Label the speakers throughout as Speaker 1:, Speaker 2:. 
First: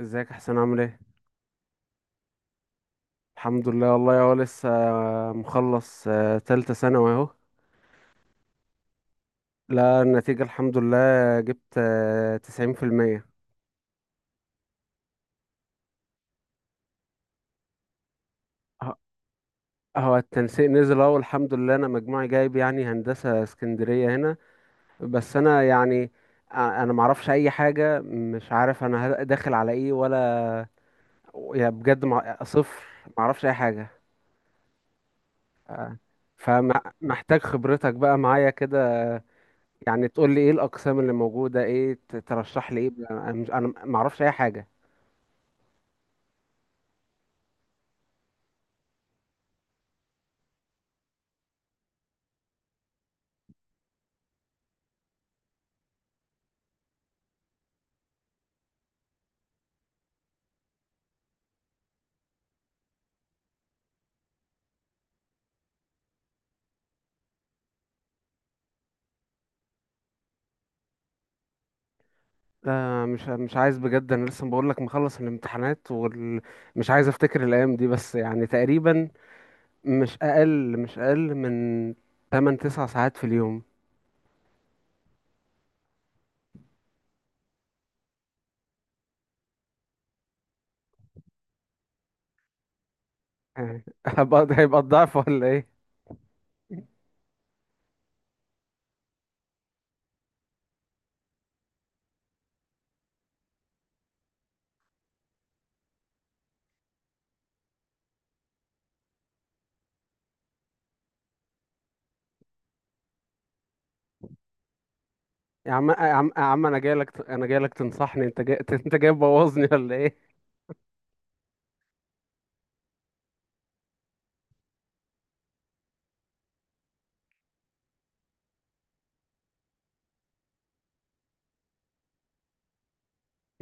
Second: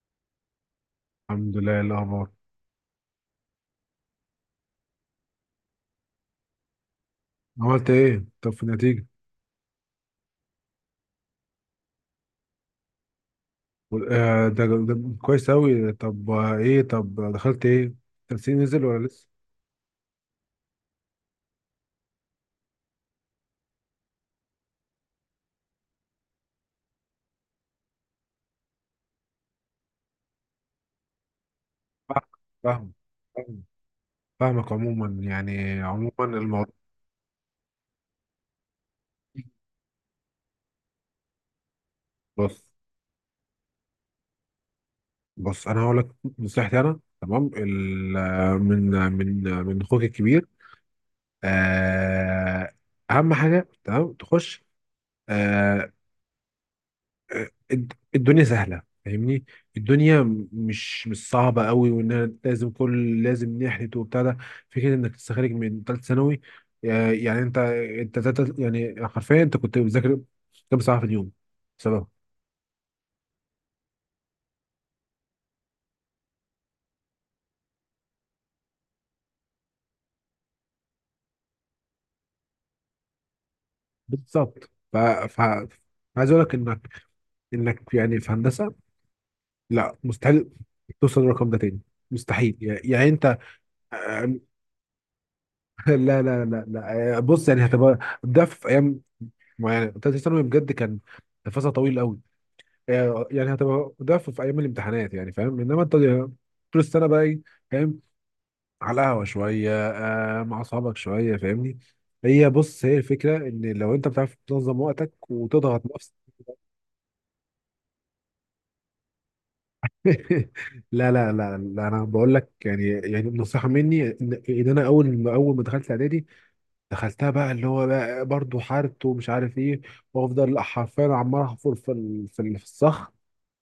Speaker 1: ازيك يا حسين، عامل ايه؟
Speaker 2: الحمد لله. إيه الاخبار؟
Speaker 1: الحمد لله. والله هو لسه مخلص، تالتة ثانوي اهو.
Speaker 2: عملت ايه طب في النتيجه؟
Speaker 1: لا، النتيجة الحمد لله. جبت 90%.
Speaker 2: وال- آه ده, ده كويس اوي. طب ايه؟ طب دخلت ايه؟ التنسيق نزل ولا لسه؟
Speaker 1: هو التنسيق نزل اهو، الحمد لله. انا مجموعي جايب يعني هندسة اسكندرية هنا. بس انا يعني انا معرفش اي حاجة. مش عارف انا داخل على ايه، ولا يعني بجد
Speaker 2: فاهم.
Speaker 1: صفر.
Speaker 2: فاهم.
Speaker 1: معرفش اي
Speaker 2: فاهم-
Speaker 1: حاجة.
Speaker 2: فاهمك. عموما يعني عموما الموضوع
Speaker 1: فمحتاج خبرتك بقى معايا كده، يعني تقول لي ايه الاقسام اللي موجوده، ايه
Speaker 2: بص
Speaker 1: ترشح لي. ايه، انا ما اعرفش اي حاجه.
Speaker 2: بص، انا هقول لك نصيحتي. انا تمام من من اخوك الكبير. آه، اهم حاجه تمام تخش. آه، الدنيا سهلة، فاهمني؟ الدنيا مش مش صعبة قوي، وان أنا لازم كل لازم نحلت وبتاع ده. فكرة انك تستخرج من ثالث ثانوي، يعني انت يعني حرفيا انت كنت بتذاكر كام ساعة في اليوم؟ بسبب
Speaker 1: لا، مش عايز بجد. انا لسه بقول لك، مخلص الامتحانات ومش عايز افتكر الايام دي. بس يعني تقريبا مش اقل من 8 9 ساعات في اليوم.
Speaker 2: بالظبط عايز اقول لك انك يعني في هندسة لا، مستحيل توصل للرقم ده تاني، مستحيل. يعني يعني انت
Speaker 1: يعني
Speaker 2: آه،
Speaker 1: هيبقى الضعف ولا ايه؟
Speaker 2: لا، بص يعني هتبقى ده في ايام معينة. ثالث ثانوي بجد كان فصل طويل قوي. يعني هتبقى ده في في ايام الامتحانات، يعني فاهم؟ انما انت طول السنه بقى ايه، فاهم؟ على القهوه شويه، آه، مع اصحابك شويه، فاهمني؟ هي بص هي الفكره ان لو انت بتعرف تنظم وقتك
Speaker 1: يا
Speaker 2: وتضغط
Speaker 1: عم يا
Speaker 2: نفسك.
Speaker 1: عم يا عم، انا جاي لك انا جاي لك تنصحني؟ انت جاي انت جاي تبوظني ولا ايه؟
Speaker 2: لا، انا بقول لك يعني يعني نصيحه مني ان انا اول ما دخلت اعدادي دخلتها بقى، اللي هو بقى برضه حارت ومش عارف ايه. وافضل حرفيا عمال احفر في الصخر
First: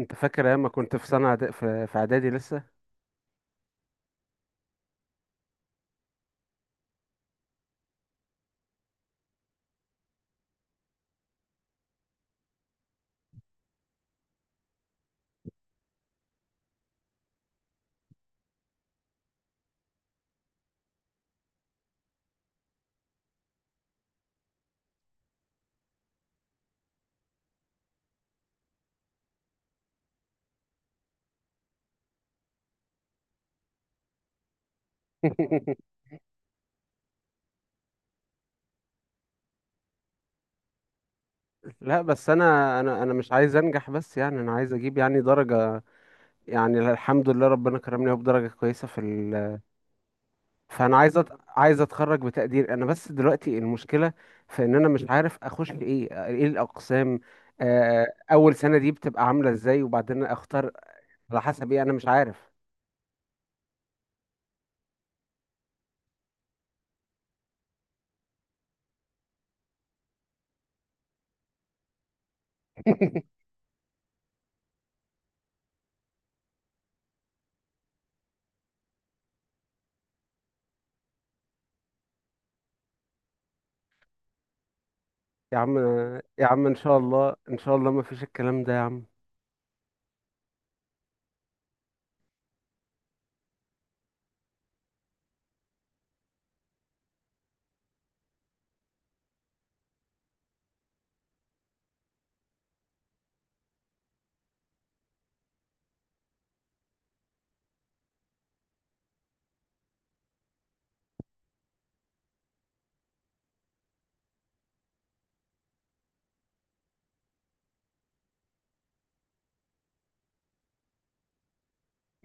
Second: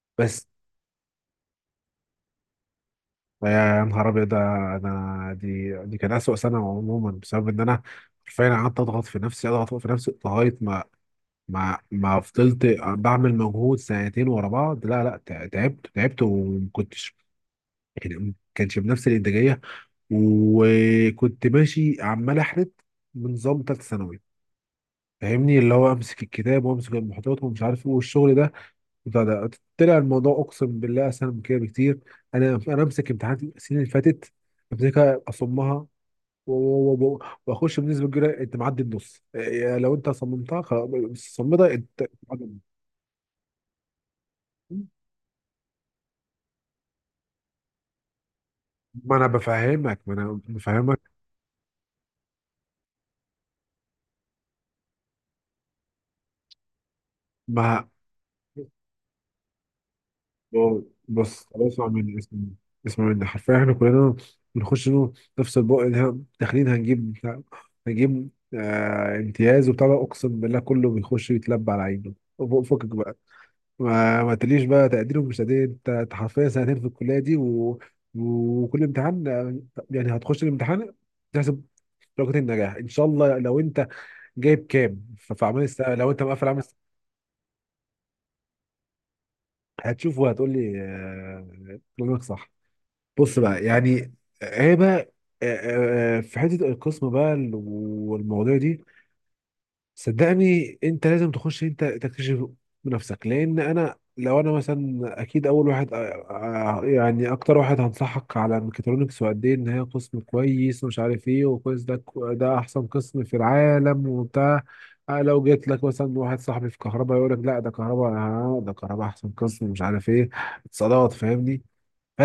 Speaker 1: انت
Speaker 2: بس.
Speaker 1: فاكر ايام ما كنت في سنه في اعدادي لسه؟
Speaker 2: يا نهار ابيض! ده انا دي كان اسوأ سنه عموما، بسبب ان انا حرفيا قعدت اضغط في نفسي، اضغط في نفسي، لغايه ما ما فضلت بعمل مجهود سنتين ورا بعض. لا لا تع- تعبت، تعبت، وما كنتش يعني ما كانش بنفس الانتاجيه. وكنت ماشي عمال احرت بنظام ثالثه ثانوي، فاهمني؟ اللي هو امسك الكتاب وامسك المحتوى ومش عارف ايه والشغل ده. ده طلع الموضوع اقسم بالله اسهل من كده بكتير. انا امسك امتحانات السنين اللي فاتت، امسكها اصمها و- و- و- و- واخش بنسبه كبيره. انت معدي النص، إيه، لو انت صممتها خلاص، بس صممتها،
Speaker 1: لا،
Speaker 2: انت
Speaker 1: بس
Speaker 2: معدي
Speaker 1: انا مش عايز انجح بس، يعني انا عايز
Speaker 2: النص.
Speaker 1: اجيب يعني درجة. يعني الحمد لله ربنا كرمني أهو بدرجة كويسة في
Speaker 2: ما انا
Speaker 1: ال،
Speaker 2: بفهمك، ما انا
Speaker 1: فانا
Speaker 2: بفهمك.
Speaker 1: عايز عايز اتخرج بتقدير. انا بس دلوقتي المشكلة في ان انا مش عارف اخش ايه الاقسام.
Speaker 2: ما
Speaker 1: آه، اول سنة دي بتبقى عاملة ازاي وبعدين اختار على
Speaker 2: بص
Speaker 1: حسب ايه،
Speaker 2: اسمع
Speaker 1: انا مش
Speaker 2: مني اسمع
Speaker 1: عارف.
Speaker 2: مني اسمع مني حرفيا احنا كلنا بنخش له نفس البق. اللي إحنا داخلين هنجيب هنجيب آه امتياز وبتاع ده، اقسم بالله كله بيخش يتلبى على عينه. فكك بقى. ما تقوليش بقى تقدير ومش تقدير. أنت حرفيا سنتين في الكليه دي وكل امتحان آه، يعني هتخش الامتحان، تحسب درجة النجاح ان شاء الله. لو انت جايب كام في
Speaker 1: يا
Speaker 2: اعمال
Speaker 1: عم،
Speaker 2: السنه، لو انت
Speaker 1: يا
Speaker 2: مقفل اعمال
Speaker 1: عم ان
Speaker 2: السنه
Speaker 1: شاء الله، ان شاء الله ما فيش الكلام ده يا عم.
Speaker 2: هتشوف وهتقول لي آه، كلامك صح. بص بقى، يعني هي بقى في حته القسم بقى والمواضيع دي، صدقني انت لازم تخش، انت تكتشف بنفسك. لان انا، لو انا مثلا، اكيد اول واحد يعني اكتر واحد هنصحك على الميكاترونكس وقد ايه ان هي قسم كويس ومش عارف ايه وكويس. ده احسن قسم في العالم وبتاع. أه لو جيت لك مثلا واحد صاحبي في كهرباء، يقول لك لا ده كهرباء، ده كهرباء احسن قسم مش عارف ايه، اتصالات، فاهمني؟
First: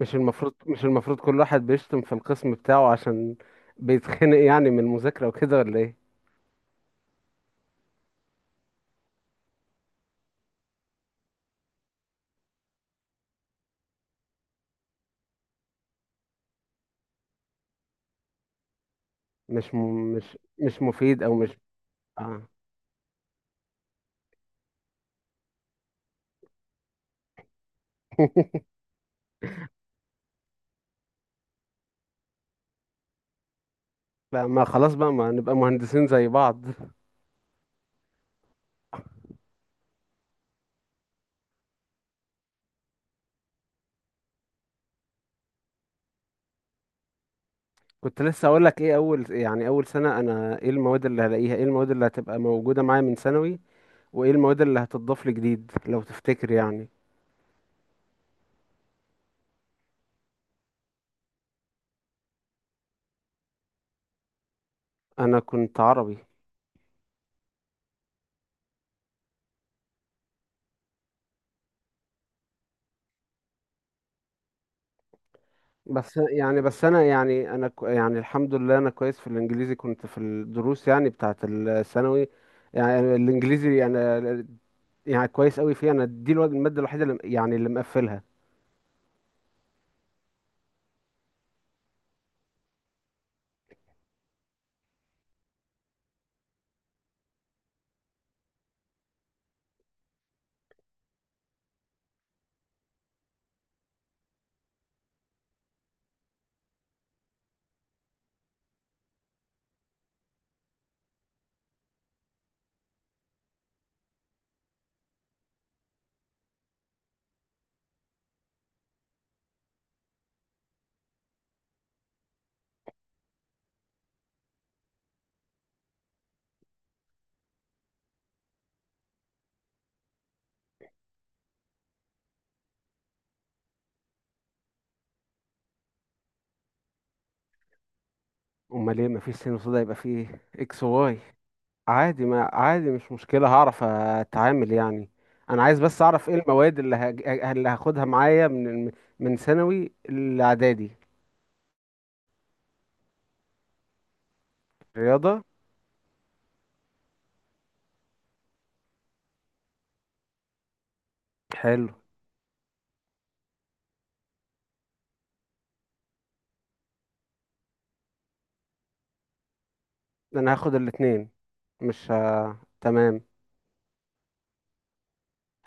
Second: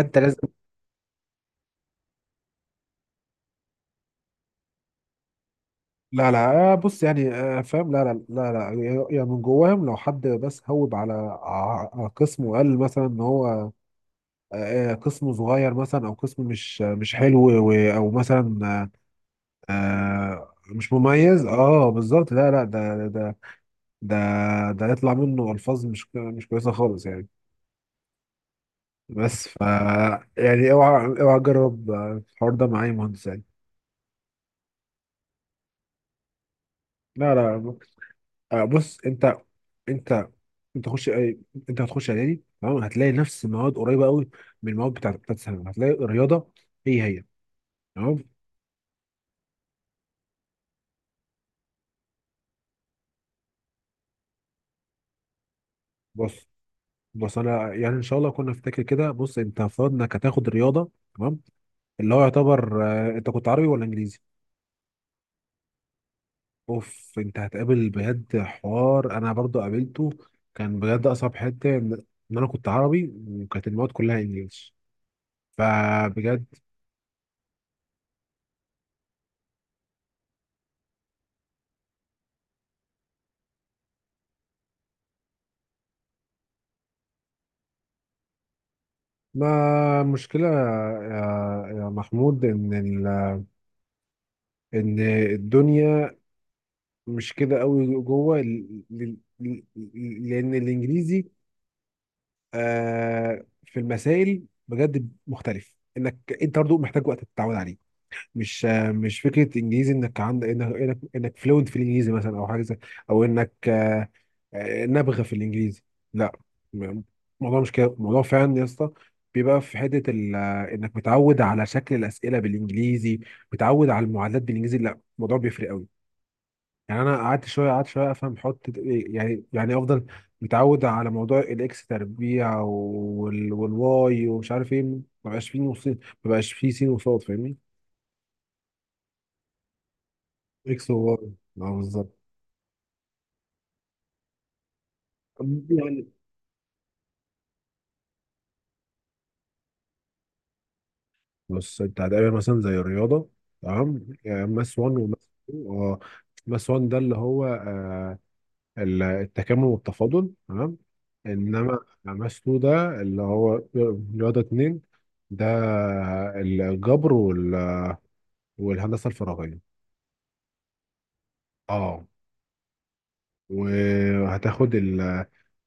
Speaker 1: مش
Speaker 2: لازم.
Speaker 1: المفروض مش المفروض كل واحد بيشتم في القسم بتاعه عشان بيتخنق يعني من المذاكرة وكده ولا ايه؟
Speaker 2: لا، بص يعني آه، فاهم. لا، يعني يعني من جواهم، لو حد بس هوب على قسم وقال مثلا ان هو قسم صغير مثلا، او قسم مش حلو، او مثلا
Speaker 1: مش م... مش مش
Speaker 2: مش
Speaker 1: مفيد، او
Speaker 2: مميز،
Speaker 1: مش
Speaker 2: اه بالظبط.
Speaker 1: آه.
Speaker 2: لا لا ده ده ده يطلع منه الفاظ مش كويسه خالص يعني. بس ف يعني اوعى تجرب آه، الحوار ده مع اي مهندس يعني.
Speaker 1: لا، ما خلاص بقى، ما نبقى مهندسين زي بعض.
Speaker 2: لا، بص انت انت انت انت هتخش اعدادي تمام، هتلاقي نفس المواد قريبه قوي من المواد بتاعت ثانوي. هتلاقي الرياضه هي هي
Speaker 1: كنت
Speaker 2: تمام.
Speaker 1: لسه اقول لك ايه، اول يعني اول سنة انا ايه المواد اللي هلاقيها، ايه المواد اللي هتبقى موجودة معايا من ثانوي، وايه المواد اللي هتضاف لي جديد لو
Speaker 2: بص
Speaker 1: تفتكر يعني.
Speaker 2: بص، انا يعني ان شاء الله كنا نفتكر كده. بص انت افترض انك هتاخد رياضه، تمام؟ اللي هو يعتبر آه، انت كنت عربي ولا انجليزي؟
Speaker 1: انا كنت عربي.
Speaker 2: اوف، انت هتقابل بجد حوار انا برضو قابلته، كان بجد اصعب حته ان انا كنت عربي وكانت المواد كلها انجليش،
Speaker 1: بس
Speaker 2: فبجد.
Speaker 1: يعني بس انا يعني انا كو- يعني الحمد لله انا كويس في الانجليزي، كنت في الدروس يعني بتاعة الثانوي. يعني الانجليزي انا يعني كويس قوي فيه، انا دي المادة الوحيدة اللي مقفلها.
Speaker 2: ما مشكله يا محمود ان ان الدنيا مش كده قوي جوه لان الانجليزي آه في المسائل بجد مختلف، انك انت برضه محتاج وقت تتعود عليه. مش آه مش فكره انجليزي انك عندك إنك فلوينت في الانجليزي مثلا، او حاجه زي، او انك نابغه في الانجليزي، لا. م- الموضوع مش كده، الموضوع فعلا يا اسطى بيبقى في حته انك متعود على شكل الاسئله بالانجليزي، متعود على المعادلات بالانجليزي. لا الموضوع بيفرق قوي. يعني انا قعدت شويه، قعدت شويه افهم حط إيه، يعني يعني افضل متعود على موضوع الاكس تربيع والواي ومش عارف ايه. ما بقاش فيه نصين، ما بقاش فيه سين وصاد، فاهمني؟
Speaker 1: امال ايه؟ مفيش سين وصودا، يبقى فيه اكس
Speaker 2: اكس
Speaker 1: واي.
Speaker 2: وواي، اه بالظبط.
Speaker 1: عادي، ما عادي، مش مشكلة، هعرف اتعامل يعني. انا عايز بس
Speaker 2: يعني
Speaker 1: اعرف ايه المواد اللي هاخدها معايا من ثانوي الاعدادي.
Speaker 2: بص، انت هتقابل مثلا زي الرياضه تمام، يعني ماس 1 وماس
Speaker 1: رياضة.
Speaker 2: 2. اه، ماس 1 ده اللي هو آه، التكامل والتفاضل تمام. انما
Speaker 1: حلو.
Speaker 2: ماس 2 ده اللي هو رياضه 2، ده الجبر والهندسه الفراغيه.
Speaker 1: انا هاخد الاتنين.
Speaker 2: اه،
Speaker 1: مش ه... تمام.
Speaker 2: وهتاخد ال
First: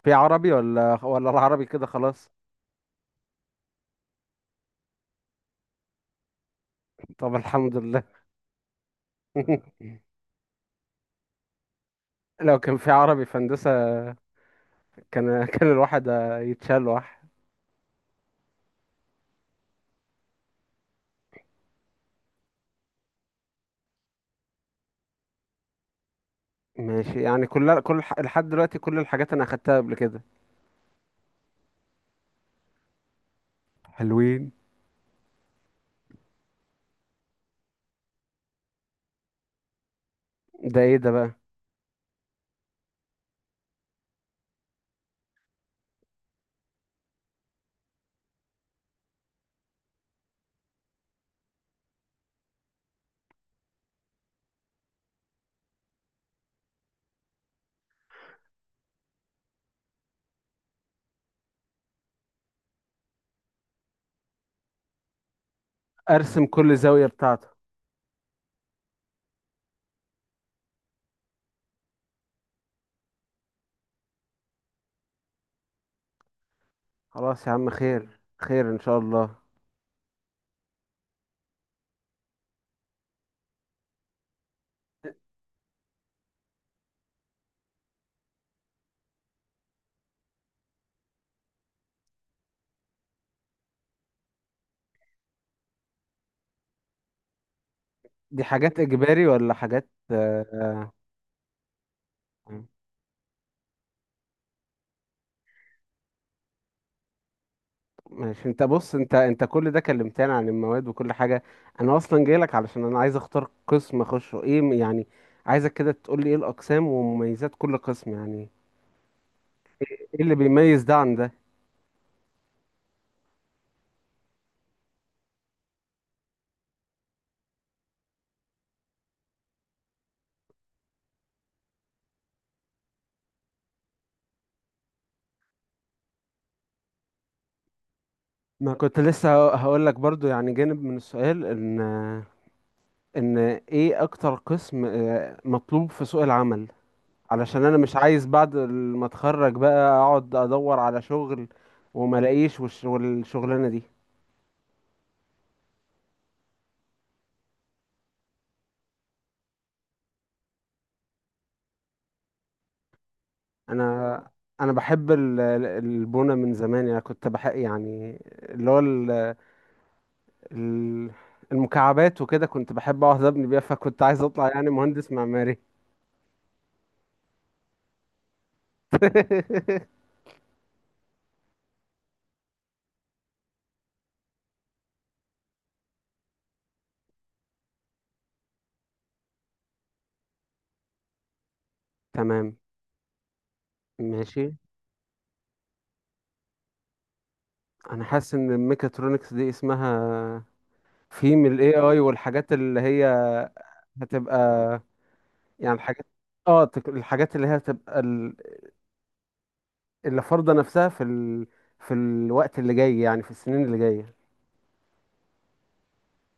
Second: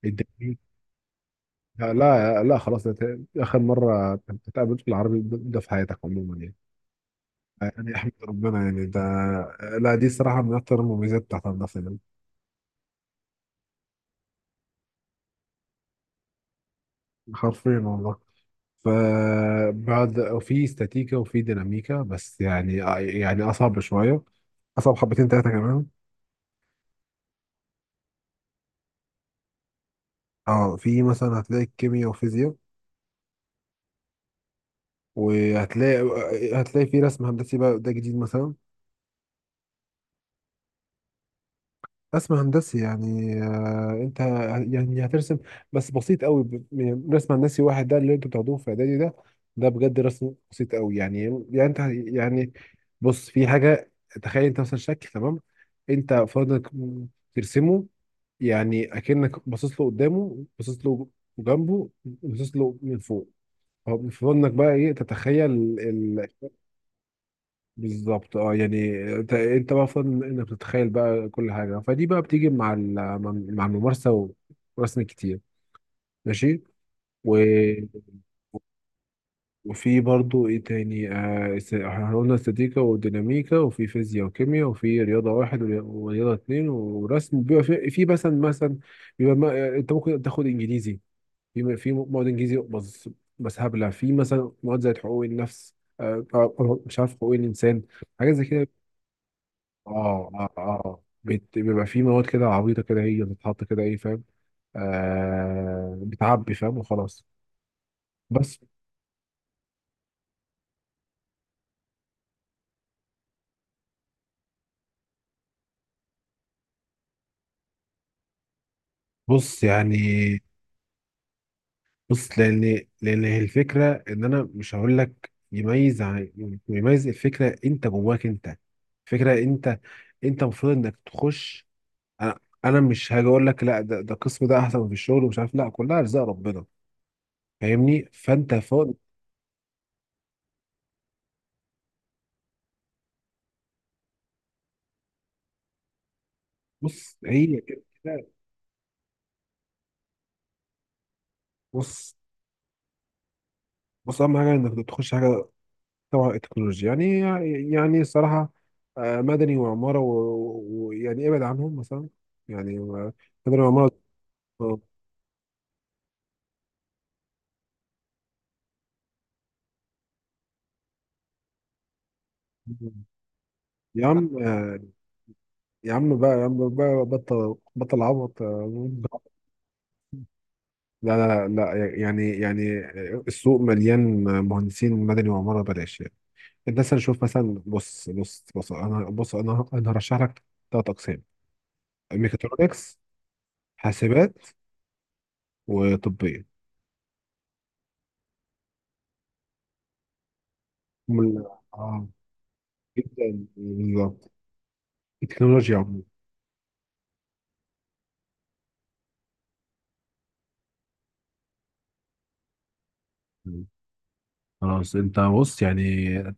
Speaker 1: في عربي
Speaker 2: الدبلوم.
Speaker 1: ولا العربي كده
Speaker 2: لا
Speaker 1: خلاص؟
Speaker 2: لا لا، خلاص، ده اخر مره تتقابل في العربي ده في حياتك عموما يعني.
Speaker 1: طب الحمد
Speaker 2: يعني
Speaker 1: لله.
Speaker 2: احمد ربنا يعني ده. لا دي صراحه من اكتر المميزات بتاعت الهندسه يعني.
Speaker 1: لو كان في عربي في هندسة، كان الواحد يتشال واحد.
Speaker 2: حرفيا والله. فبعد وفي استاتيكا وفي ديناميكا بس يعني، يعني اصعب شويه، اصعب حبتين ثلاثه كمان.
Speaker 1: ماشي، يعني لحد دلوقتي كل الحاجات انا اخدتها قبل كده.
Speaker 2: اه في مثلا هتلاقي كيمياء وفيزياء،
Speaker 1: حلوين.
Speaker 2: وهتلاقي هتلاقي في رسم هندسي بقى، ده جديد مثلا.
Speaker 1: ده ايه ده بقى؟
Speaker 2: رسم هندسي يعني آه، انت يعني هترسم بس بسيط قوي. رسم هندسي واحد ده اللي انتوا بتاخدوه في اعدادي، ده ده بجد رسم بسيط قوي يعني. يعني انت يعني بص، في حاجه، تخيل انت مثلا شكل تمام، انت فاضلك ترسمه. يعني اكنك باصص له قدامه، باصص له جنبه، باصص له من فوق. فاضلك بقى ايه، تتخيل.
Speaker 1: ارسم كل زاوية بتاعته.
Speaker 2: بالظبط، اه. يعني انت انت بقى فاضل انك تتخيل بقى كل حاجه. فدي بقى بتيجي مع مع الممارسه ورسم كتير. ماشي. و...
Speaker 1: خلاص يا عم، خير خير ان شاء الله.
Speaker 2: وفي برضو ايه تاني آه، احنا قلنا استاتيكا وديناميكا وفي فيزياء وكيمياء وفي رياضه واحد ورياضه اتنين ورسم. بيبقى في, في مثلا مثلا بيبقى ما... انت ممكن تاخد انجليزي، في في مواد انجليزي بس. بس هبله، في مثلا مواد زي حقوق النفس مش عارف، حقوق الانسان، حاجات
Speaker 1: دي
Speaker 2: زي كده.
Speaker 1: حاجات اجباري ولا حاجات آه،
Speaker 2: بيبقى في مواد كده
Speaker 1: آه،
Speaker 2: عبيطة كده، هي بتتحط كده ايه فاهم؟ آه بتعبي فاهم وخلاص.
Speaker 1: ماشي.
Speaker 2: بس
Speaker 1: انت بص، انت كل ده كلمتني عن المواد وكل حاجة. انا اصلا جايلك علشان انا عايز اختار قسم اخشه، يعني عايزك كده تقول لي ايه الاقسام ومميزات كل قسم، يعني
Speaker 2: بص يعني،
Speaker 1: ايه اللي بيميز ده عن ده.
Speaker 2: بص لان هي الفكرة ان انا مش هقول لك يميز يميز. الفكرة انت جواك انت. فكرة انت انت المفروض انك تخش. انا مش هاجي اقول لك لا ده القسم ده احسن في الشغل ومش عارف. لا كلها ارزاق ربنا، فاهمني؟ فانت
Speaker 1: ما
Speaker 2: فوق.
Speaker 1: كنت لسه هقول لك برضو يعني جانب من السؤال، ان ايه اكتر قسم مطلوب في سوق العمل،
Speaker 2: بص هي
Speaker 1: علشان انا
Speaker 2: كده.
Speaker 1: مش عايز بعد ما اتخرج بقى اقعد ادور على شغل
Speaker 2: بص
Speaker 1: وما الاقيش، والشغلانه دي.
Speaker 2: بص، اهم حاجه انك تخش حاجه طبعا التكنولوجيا يعني، يعني الصراحة آه، مدني وعمارة ويعني ابعد عنهم مثلا، يعني مدني
Speaker 1: انا
Speaker 2: وعمارة
Speaker 1: اه انا
Speaker 2: آه،
Speaker 1: بحب البونه من زمان. انا كنت بحب يعني اللي هو ال- المكعبات وكده، كنت بحب اقعد ابني بيها، فكنت
Speaker 2: يا
Speaker 1: عايز
Speaker 2: عم
Speaker 1: اطلع يعني
Speaker 2: آه،
Speaker 1: مهندس معماري.
Speaker 2: يا عم بقى، يا عم بقى بطل، بطل عبط. آه، لا لا لا لا، يعني يعني السوق مليان مهندسين مدني وعمارة، بلاش يعني. الناس هنشوف مثلا. بص، انا هرشح لك ثلاث اقسام:
Speaker 1: تمام.
Speaker 2: ميكاترونكس، حاسبات،
Speaker 1: ماشي.
Speaker 2: وطبية.
Speaker 1: انا حاسس ان الميكاترونكس دي اسمها
Speaker 2: هم
Speaker 1: في
Speaker 2: ال-
Speaker 1: من الاي اي
Speaker 2: اه
Speaker 1: والحاجات اللي هي
Speaker 2: جدا،
Speaker 1: هتبقى. يعني
Speaker 2: التكنولوجيا عموما.
Speaker 1: الحاجات اه، الحاجات اللي هي هتبقى، اللي فرضة نفسها في الوقت اللي جاي، يعني في السنين
Speaker 2: مم،
Speaker 1: اللي جاية.
Speaker 2: خلاص. انت بص يعني،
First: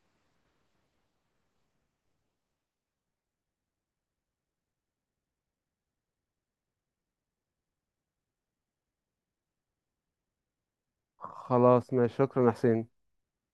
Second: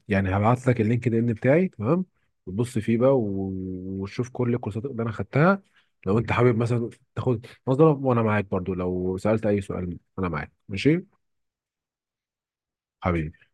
Speaker 2: يعني هبعت لك اللينكد ان بتاعي تمام، وتبص فيه بقى وتشوف كل الكورسات اللي انا خدتها، لو انت حابب مثلا تاخد نظرة. وانا معاك برضو، لو سألت اي سؤال انا معاك. ماشي
Speaker 1: خلاص، ماشي، شكرا يا حسين.
Speaker 2: حبيبي.